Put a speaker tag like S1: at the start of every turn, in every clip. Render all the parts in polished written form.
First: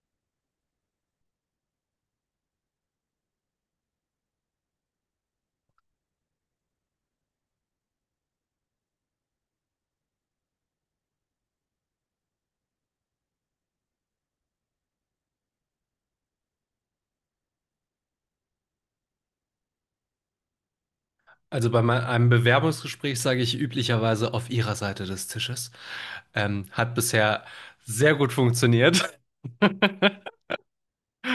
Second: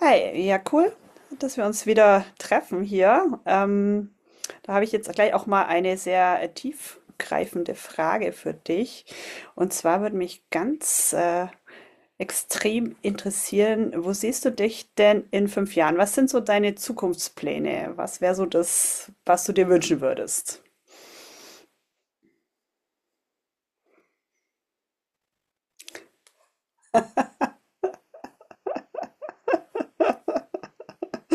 S1: Hi, ja, cool, dass wir uns wieder treffen hier. Da habe ich jetzt gleich auch mal eine sehr tiefgreifende Frage für dich. Und zwar würde mich ganz extrem interessieren, wo siehst du dich denn in fünf Jahren? Was sind so deine Zukunftspläne? Was wäre so das, was du dir wünschen würdest?
S2: Also bei einem Bewerbungsgespräch sage ich üblicherweise auf Ihrer Seite des Tisches. Hat bisher sehr gut funktioniert.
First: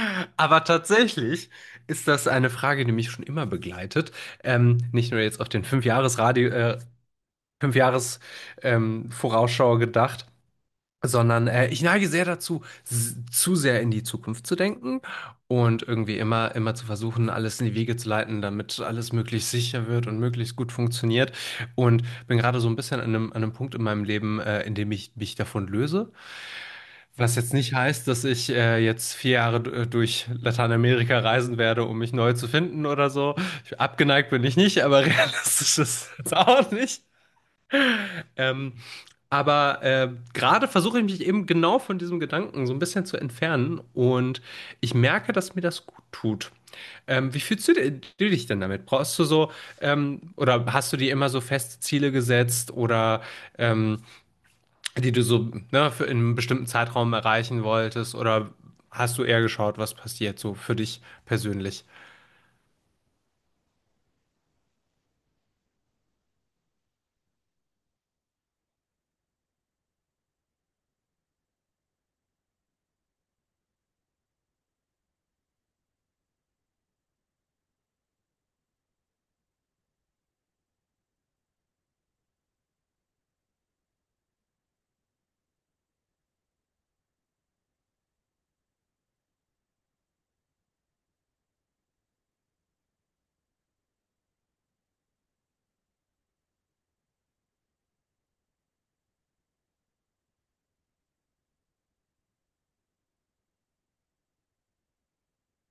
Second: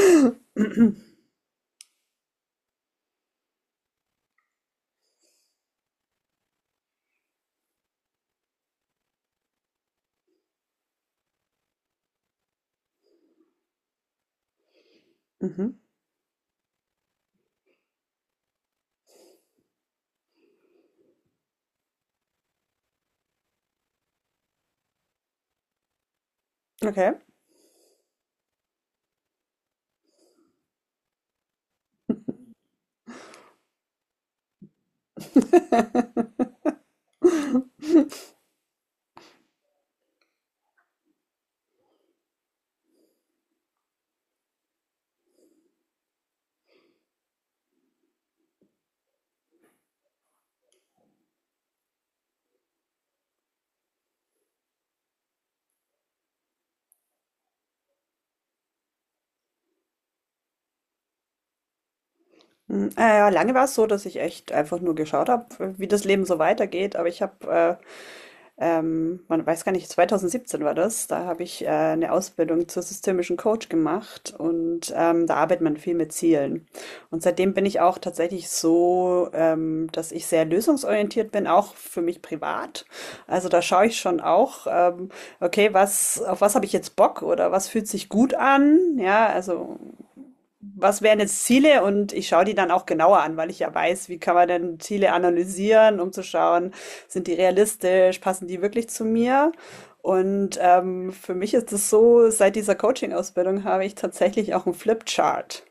S2: Aber tatsächlich ist das eine Frage, die mich schon immer begleitet. Nicht nur jetzt auf den Fünfjahresradio, Fünfjahres, Vorausschau gedacht, sondern ich neige sehr dazu, zu sehr in die Zukunft zu denken
S1: Mhm.
S2: und irgendwie immer zu versuchen, alles in die Wege zu leiten, damit alles möglichst sicher wird und möglichst gut funktioniert. Und bin gerade so ein bisschen an einem Punkt in meinem Leben, in dem ich mich davon löse.
S1: Okay.
S2: Was jetzt nicht heißt, dass ich jetzt 4 Jahre durch Lateinamerika reisen werde, um mich neu zu finden oder so. Ich, abgeneigt bin ich nicht, aber realistisch ist es auch nicht. Ähm, aber gerade versuche ich mich eben genau von diesem Gedanken so ein bisschen zu entfernen und ich merke, dass mir das gut tut. Wie fühlst du, du dich denn damit? Brauchst du so, oder hast du dir immer so feste Ziele gesetzt oder ähm, die du so, ne, für in einem bestimmten Zeitraum erreichen wolltest oder hast du eher geschaut, was passiert so für dich persönlich?
S1: Ja, lange war es so, dass ich echt einfach nur geschaut habe, wie das Leben so weitergeht. Aber ich habe man weiß gar nicht, 2017 war das. Da habe ich eine Ausbildung zur systemischen Coach gemacht und da arbeitet man viel mit Zielen. Und seitdem bin ich auch tatsächlich so, dass ich sehr lösungsorientiert bin, auch für mich privat. Also da schaue ich schon auch, okay, auf was habe ich jetzt Bock oder was fühlt sich gut an? Ja, also was wären jetzt Ziele? Und ich schaue die dann auch genauer an, weil ich ja weiß, wie kann man denn Ziele analysieren, um zu schauen, sind die realistisch, passen die wirklich zu mir? Und für mich ist es so, seit dieser Coaching-Ausbildung habe ich tatsächlich auch einen Flipchart.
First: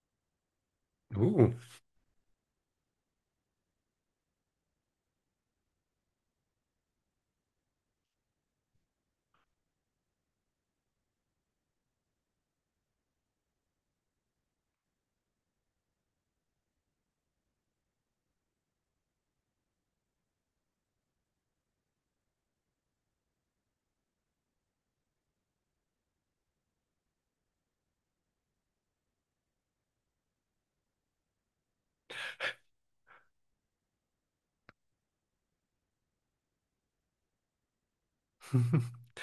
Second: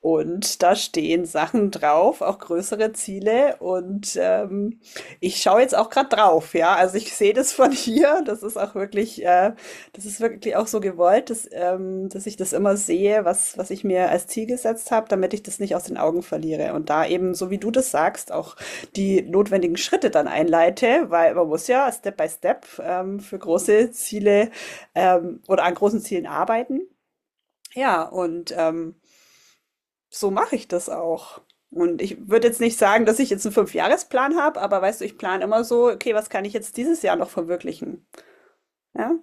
S1: Und da stehen
S2: Uh.
S1: Sachen drauf, auch größere Ziele. Und ich schaue jetzt auch gerade drauf, ja. Also ich sehe das von hier. Das ist auch wirklich, das ist wirklich auch so gewollt, dass ich das immer sehe, was ich mir als Ziel gesetzt habe, damit ich das nicht aus den Augen verliere. Und da eben, so wie du das sagst, auch die notwendigen Schritte dann einleite, weil man muss ja Step by Step für große Ziele oder an großen Zielen arbeiten. Ja, und ähm, so mache ich das auch. Und ich würde jetzt nicht sagen, dass ich jetzt einen Fünfjahresplan habe, aber weißt du, ich plane immer so, okay, was kann ich jetzt dieses Jahr noch verwirklichen? Ja,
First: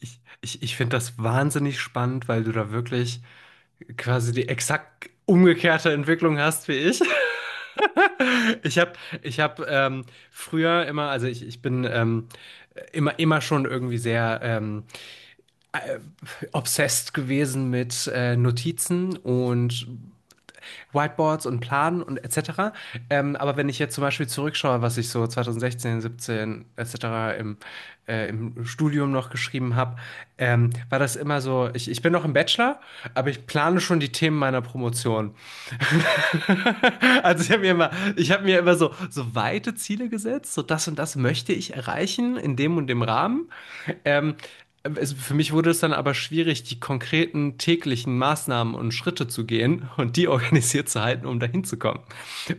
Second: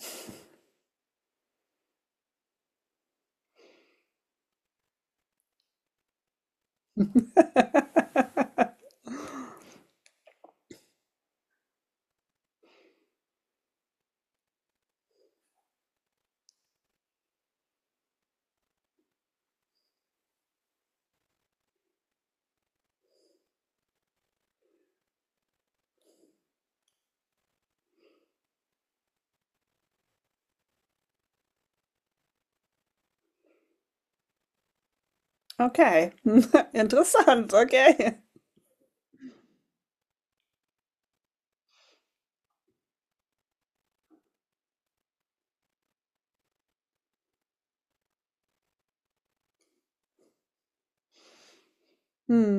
S2: Ich finde das wahnsinnig spannend, weil du da wirklich quasi die exakt umgekehrte Entwicklung hast wie ich. Ich habe ich hab, früher immer, also ich bin immer schon irgendwie sehr obsessed gewesen mit Notizen und Whiteboards und Planen und etc. Aber wenn ich jetzt zum Beispiel zurückschaue, was ich so 2016, 17 etc. im, im Studium noch geschrieben habe, war das immer so, ich bin noch im Bachelor, aber ich plane schon die Themen meiner Promotion.
S1: okay.
S2: Also
S1: Interessant, okay.
S2: ich habe mir immer so weite Ziele gesetzt, so das und das möchte ich erreichen in dem und dem Rahmen. Ähm, für mich wurde es dann aber schwierig, die konkreten täglichen Maßnahmen und Schritte zu gehen und die organisiert zu halten, um dahin zu kommen.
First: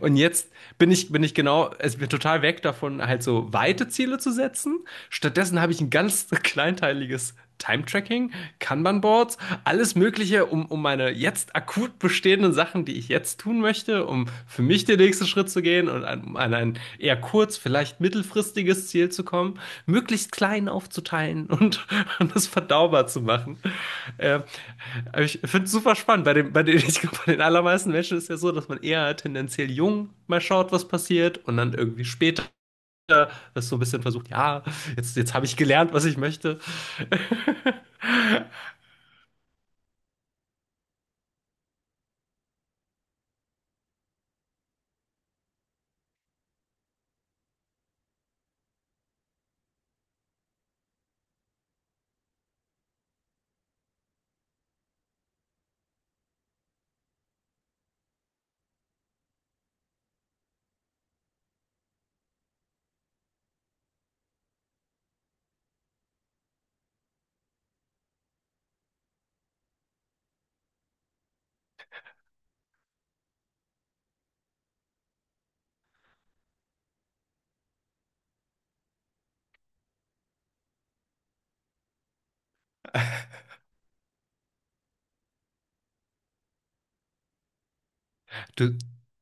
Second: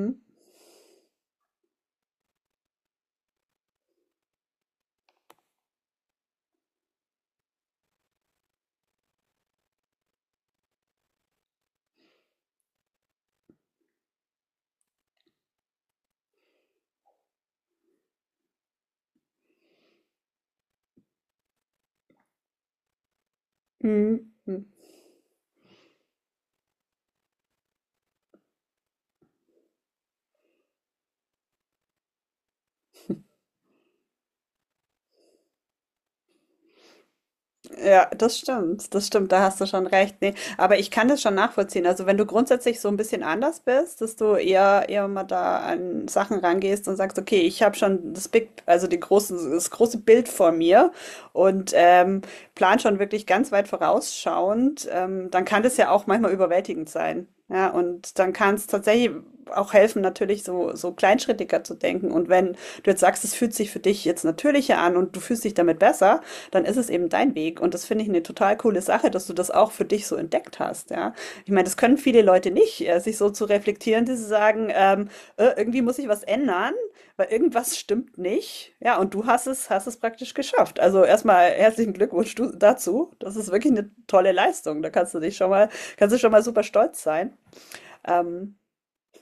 S2: Und jetzt bin ich genau, es bin total weg davon, halt so weite Ziele zu setzen. Stattdessen habe ich ein ganz kleinteiliges Time-Tracking, Kanban-Boards, alles Mögliche, um meine jetzt akut bestehenden Sachen, die ich jetzt tun möchte, um für mich den nächsten Schritt zu gehen und um an ein eher kurz, vielleicht mittelfristiges Ziel zu kommen, möglichst klein aufzuteilen und das verdaubar zu machen.
S1: Hm.
S2: Äh,
S1: Hm.
S2: ich finde es super spannend. Bei, dem, bei, den, ich glaub, bei den allermeisten Menschen ist ja so, dass man eher tendenziell jung mal schaut, was passiert und dann irgendwie später das so ein bisschen versucht, ja, jetzt habe ich gelernt, was ich möchte.
S1: Ja, das stimmt, da hast du schon recht. Nee, aber ich kann das schon nachvollziehen. Also wenn du grundsätzlich so ein bisschen anders bist, dass du eher mal da an Sachen rangehst und sagst, okay, ich habe schon das Big, also die großen, das große Bild vor mir und plan schon wirklich ganz weit vorausschauend, dann kann das ja auch manchmal überwältigend sein. Ja, und dann kann es tatsächlich auch helfen, natürlich so, so kleinschrittiger zu denken. Und wenn du jetzt sagst, es fühlt sich für dich jetzt natürlicher an und du fühlst dich damit besser, dann ist es eben dein Weg. Und das finde ich eine total coole Sache, dass du das auch für dich so entdeckt hast. Ja? Ich meine, das können viele Leute nicht, sich so zu reflektieren, dass sie sagen, irgendwie muss ich was ändern, weil irgendwas stimmt nicht. Ja, und du hast es praktisch geschafft. Also erstmal herzlichen Glückwunsch du, dazu. Das ist wirklich eine tolle Leistung. Da kannst du dich schon mal, kannst du schon mal super stolz sein. Ähm,
S2: Du,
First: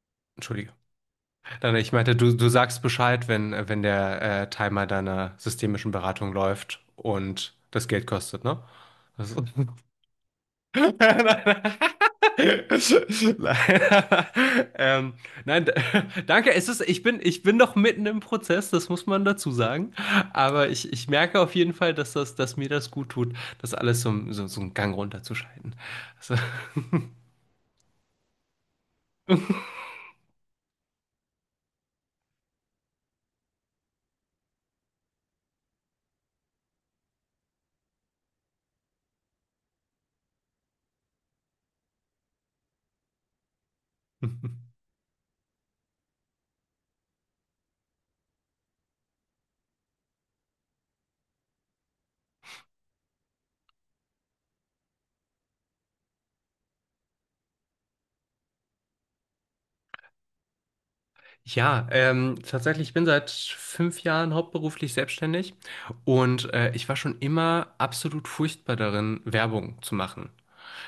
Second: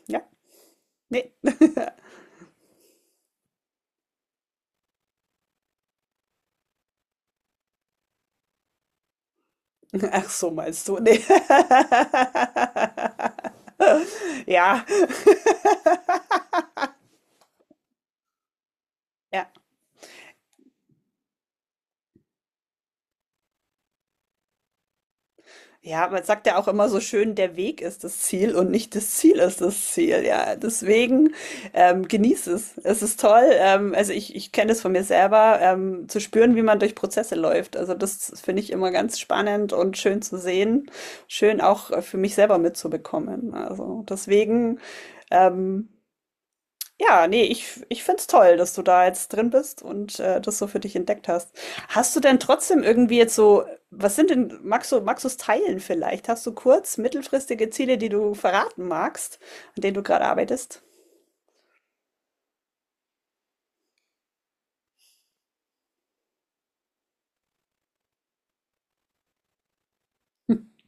S1: ja,
S2: entschuldige.
S1: nee.
S2: Nein, nein, ich meinte, du sagst Bescheid, wenn der Timer deiner systemischen Beratung läuft und das Geld kostet, ne? Das nein,
S1: Ach so, meinst
S2: nein,
S1: du? Nee.
S2: nein. Nein,
S1: Ja.
S2: ähm, nein, danke. Es ist, ich bin noch mitten im Prozess, das muss man
S1: Ja.
S2: dazu sagen. Aber ich merke auf jeden Fall, dass dass mir das gut tut, das alles so einen Gang runterzuschalten.
S1: Ja, man
S2: Also,
S1: sagt ja auch immer so schön, der Weg ist das Ziel und nicht das Ziel ist das Ziel. Ja, deswegen genieß es. Es ist toll. Ich kenne das von mir selber, zu spüren, wie man durch Prozesse läuft. Also das finde ich immer ganz spannend und schön zu sehen, schön auch für mich selber mitzubekommen. Also deswegen ähm, ja, nee, ich find's toll, dass du da jetzt drin bist und, das so für dich entdeckt hast. Hast du denn trotzdem irgendwie jetzt so was sind denn magst du's teilen vielleicht? Hast du kurz mittelfristige Ziele, die du verraten magst, an denen du gerade arbeitest?
S2: ja, tatsächlich, ich bin seit 5 Jahren hauptberuflich selbstständig und ich war schon immer absolut furchtbar darin, Werbung zu machen.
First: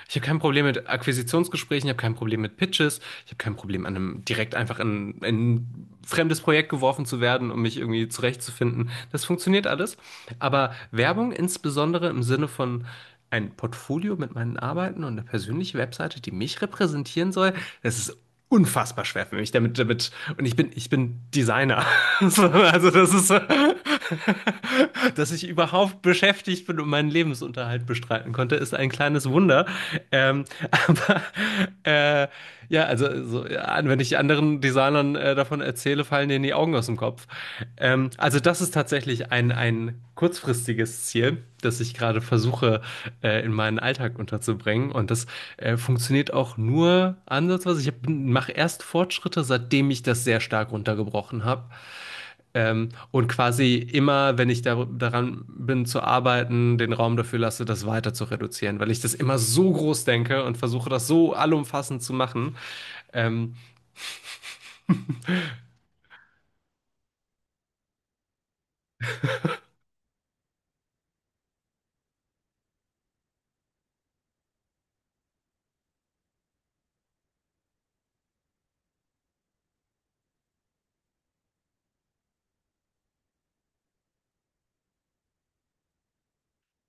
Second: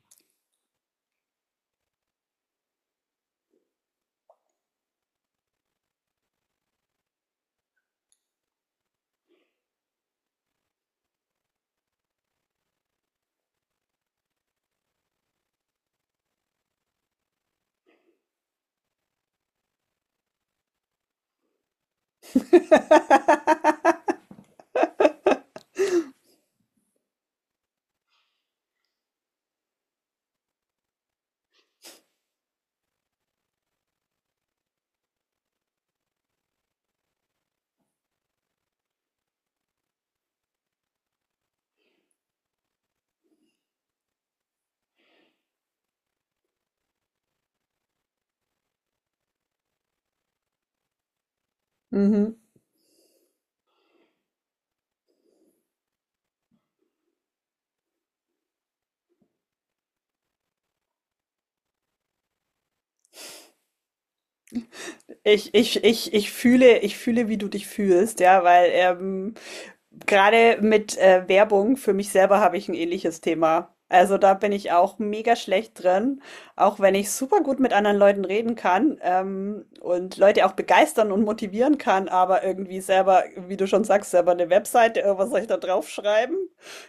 S2: Ich habe kein Problem mit Akquisitionsgesprächen, ich habe kein Problem mit Pitches, ich habe kein Problem, an einem direkt einfach in ein fremdes Projekt geworfen zu werden, um mich irgendwie zurechtzufinden. Das funktioniert alles. Aber Werbung insbesondere im Sinne von ein Portfolio mit meinen Arbeiten und eine persönliche Webseite, die mich repräsentieren soll, das ist unfassbar schwer für mich und ich bin Designer. So, also dass ich überhaupt beschäftigt bin und meinen Lebensunterhalt bestreiten konnte, ist ein kleines Wunder. Ähm, aber äh, ja, also so, ja, wenn ich anderen Designern davon erzähle, fallen denen die Augen aus dem Kopf. Also das ist tatsächlich ein kurzfristiges Ziel, das ich gerade versuche, in meinen Alltag unterzubringen. Und das funktioniert auch nur ansatzweise. Ich mache erst Fortschritte, seitdem ich das sehr stark runtergebrochen habe.
S1: Mhm.
S2: Und quasi immer, wenn ich daran bin zu arbeiten, den Raum dafür lasse, das weiter zu reduzieren, weil ich das immer so groß denke und versuche, das so allumfassend zu machen. Ähm,
S1: Ich fühle, wie du dich fühlst, ja, gerade mit Werbung, für mich selber habe ich ein ähnliches Thema. Also da bin ich auch mega schlecht drin, auch wenn ich super gut mit anderen Leuten reden kann und Leute auch begeistern und motivieren kann, aber irgendwie selber, wie du schon sagst, selber eine Webseite, was soll ich da draufschreiben?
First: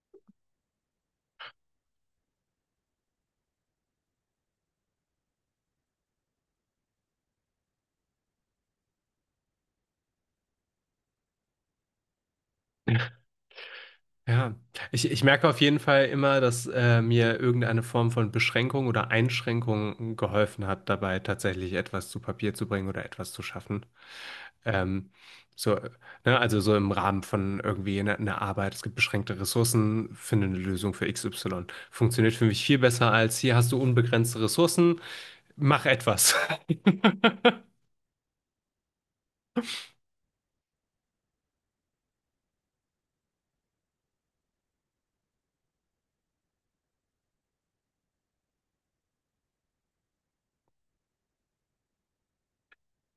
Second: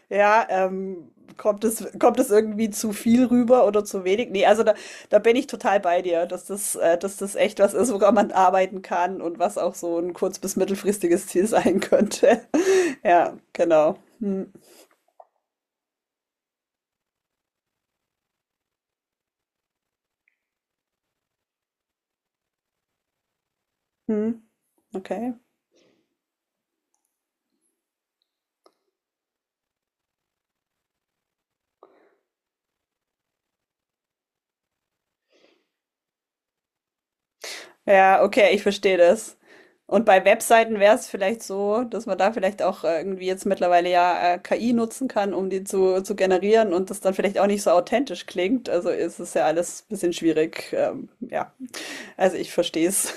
S1: Ja, ähm, kommt es irgendwie zu viel rüber oder zu wenig? Nee, also da, da bin ich total bei dir, dass das echt was ist, woran man arbeiten kann und was auch so ein kurz- bis mittelfristiges Ziel sein könnte. Ja, genau.
S2: ja, ich merke auf jeden Fall immer, dass mir irgendeine Form von Beschränkung oder Einschränkung geholfen hat, dabei tatsächlich etwas zu Papier zu bringen oder etwas zu schaffen.
S1: Hm,
S2: Ähm,
S1: okay.
S2: so, ne, also so im Rahmen von irgendwie einer Arbeit, es gibt beschränkte Ressourcen, finde eine Lösung für XY. Funktioniert für mich viel besser als hier hast du unbegrenzte Ressourcen, mach etwas.
S1: Ja, okay, ich verstehe das. Und bei Webseiten wäre es vielleicht so, dass man da vielleicht auch irgendwie jetzt mittlerweile ja KI nutzen kann, um zu generieren und das dann vielleicht auch nicht so authentisch klingt. Also ist es ja alles ein bisschen schwierig. Ja, also ich verstehe es.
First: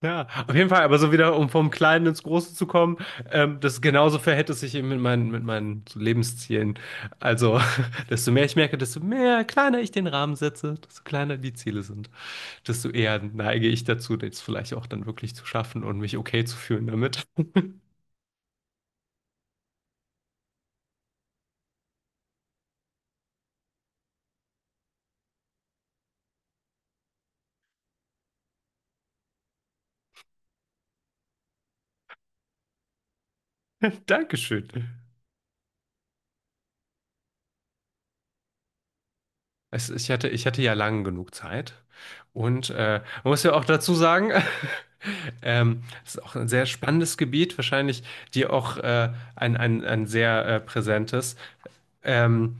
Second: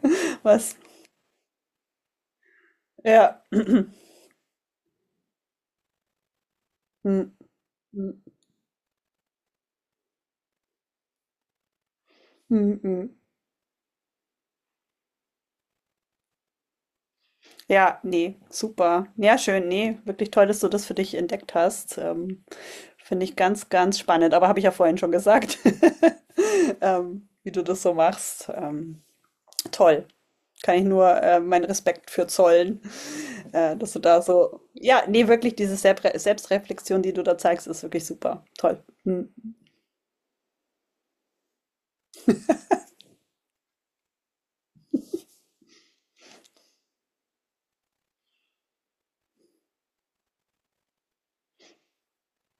S2: Ja, auf jeden
S1: Was?
S2: Fall, aber so wieder, um vom Kleinen ins Große zu kommen,
S1: Ja.
S2: das genauso verhält es sich eben mit meinen so Lebenszielen.
S1: Hm,
S2: Also,
S1: hm,
S2: desto mehr ich merke, desto mehr kleiner ich den Rahmen setze, desto kleiner die Ziele sind, desto
S1: hm.
S2: eher neige ich dazu, das vielleicht auch dann wirklich zu schaffen und mich okay zu fühlen damit.
S1: Ja, nee, super. Ja, schön. Nee, wirklich toll, dass du das für dich entdeckt hast. Finde ich ganz, ganz spannend, aber habe ich ja vorhin schon gesagt, wie du das so machst. Toll. Kann ich nur meinen Respekt für zollen, dass du da so,
S2: Dankeschön.
S1: ja, nee, wirklich diese Selbstreflexion, die du da zeigst, ist wirklich super. Toll. Hm.
S2: Ich hatte ja lang genug Zeit. Und man muss ja auch dazu sagen, es ist auch ein sehr spannendes Gebiet, wahrscheinlich dir auch ein sehr präsentes. Ähm,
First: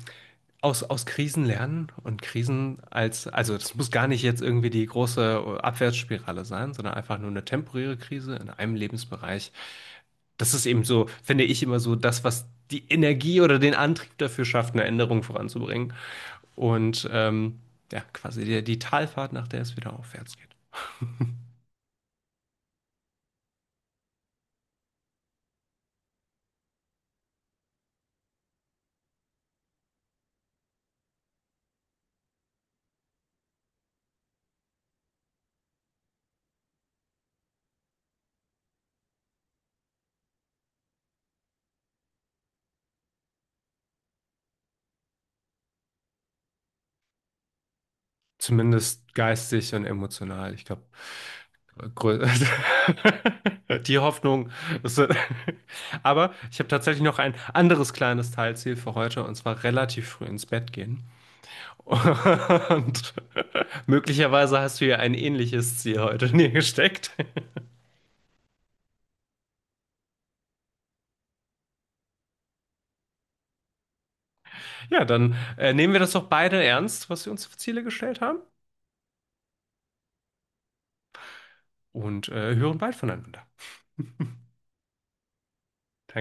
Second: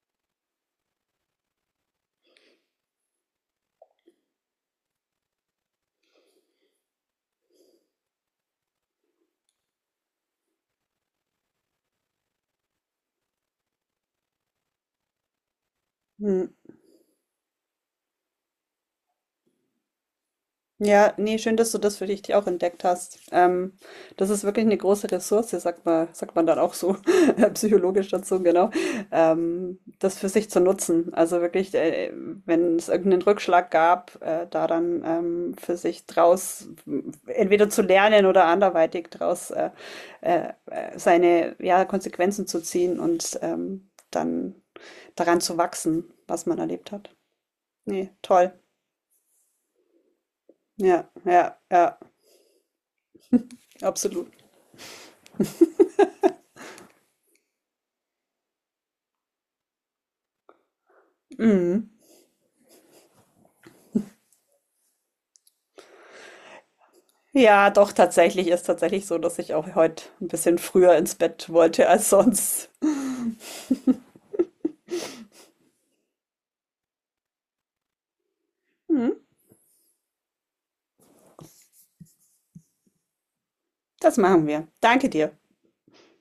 S2: aus Krisen lernen und Krisen als, also das muss gar nicht jetzt irgendwie die große Abwärtsspirale sein, sondern einfach nur eine temporäre Krise in einem Lebensbereich. Das ist eben so, finde ich immer so das, was die Energie oder den Antrieb dafür schafft, eine Änderung voranzubringen.
S1: Hm.
S2: Und ja, quasi die Talfahrt, nach der es wieder aufwärts geht.
S1: Ja, nee, schön, dass du das für dich auch entdeckt hast. Das ist wirklich eine große Ressource, sagt man dann auch so, psychologisch dazu, genau, das für sich zu nutzen. Also wirklich, wenn es irgendeinen Rückschlag gab, da dann für sich entweder zu lernen oder anderweitig draus seine ja, Konsequenzen zu ziehen und dann daran zu wachsen, was man erlebt hat. Nee, toll.
S2: Zumindest geistig und emotional. Ich glaube,
S1: Ja,
S2: grö- die
S1: absolut.
S2: Hoffnung. Ist, aber ich habe tatsächlich noch ein anderes kleines Teilziel für heute, und zwar relativ früh ins Bett gehen.
S1: Mhm.
S2: Und möglicherweise hast du ja ein ähnliches Ziel heute in dir gesteckt.
S1: Ja, doch, tatsächlich ist tatsächlich so, dass ich auch heute ein bisschen früher ins Bett wollte als sonst.
S2: Ja, dann nehmen wir das doch beide ernst, was wir uns für Ziele gestellt haben,
S1: Mhm,
S2: und hören bald voneinander.
S1: das machen wir. Danke dir.
S2: Danke.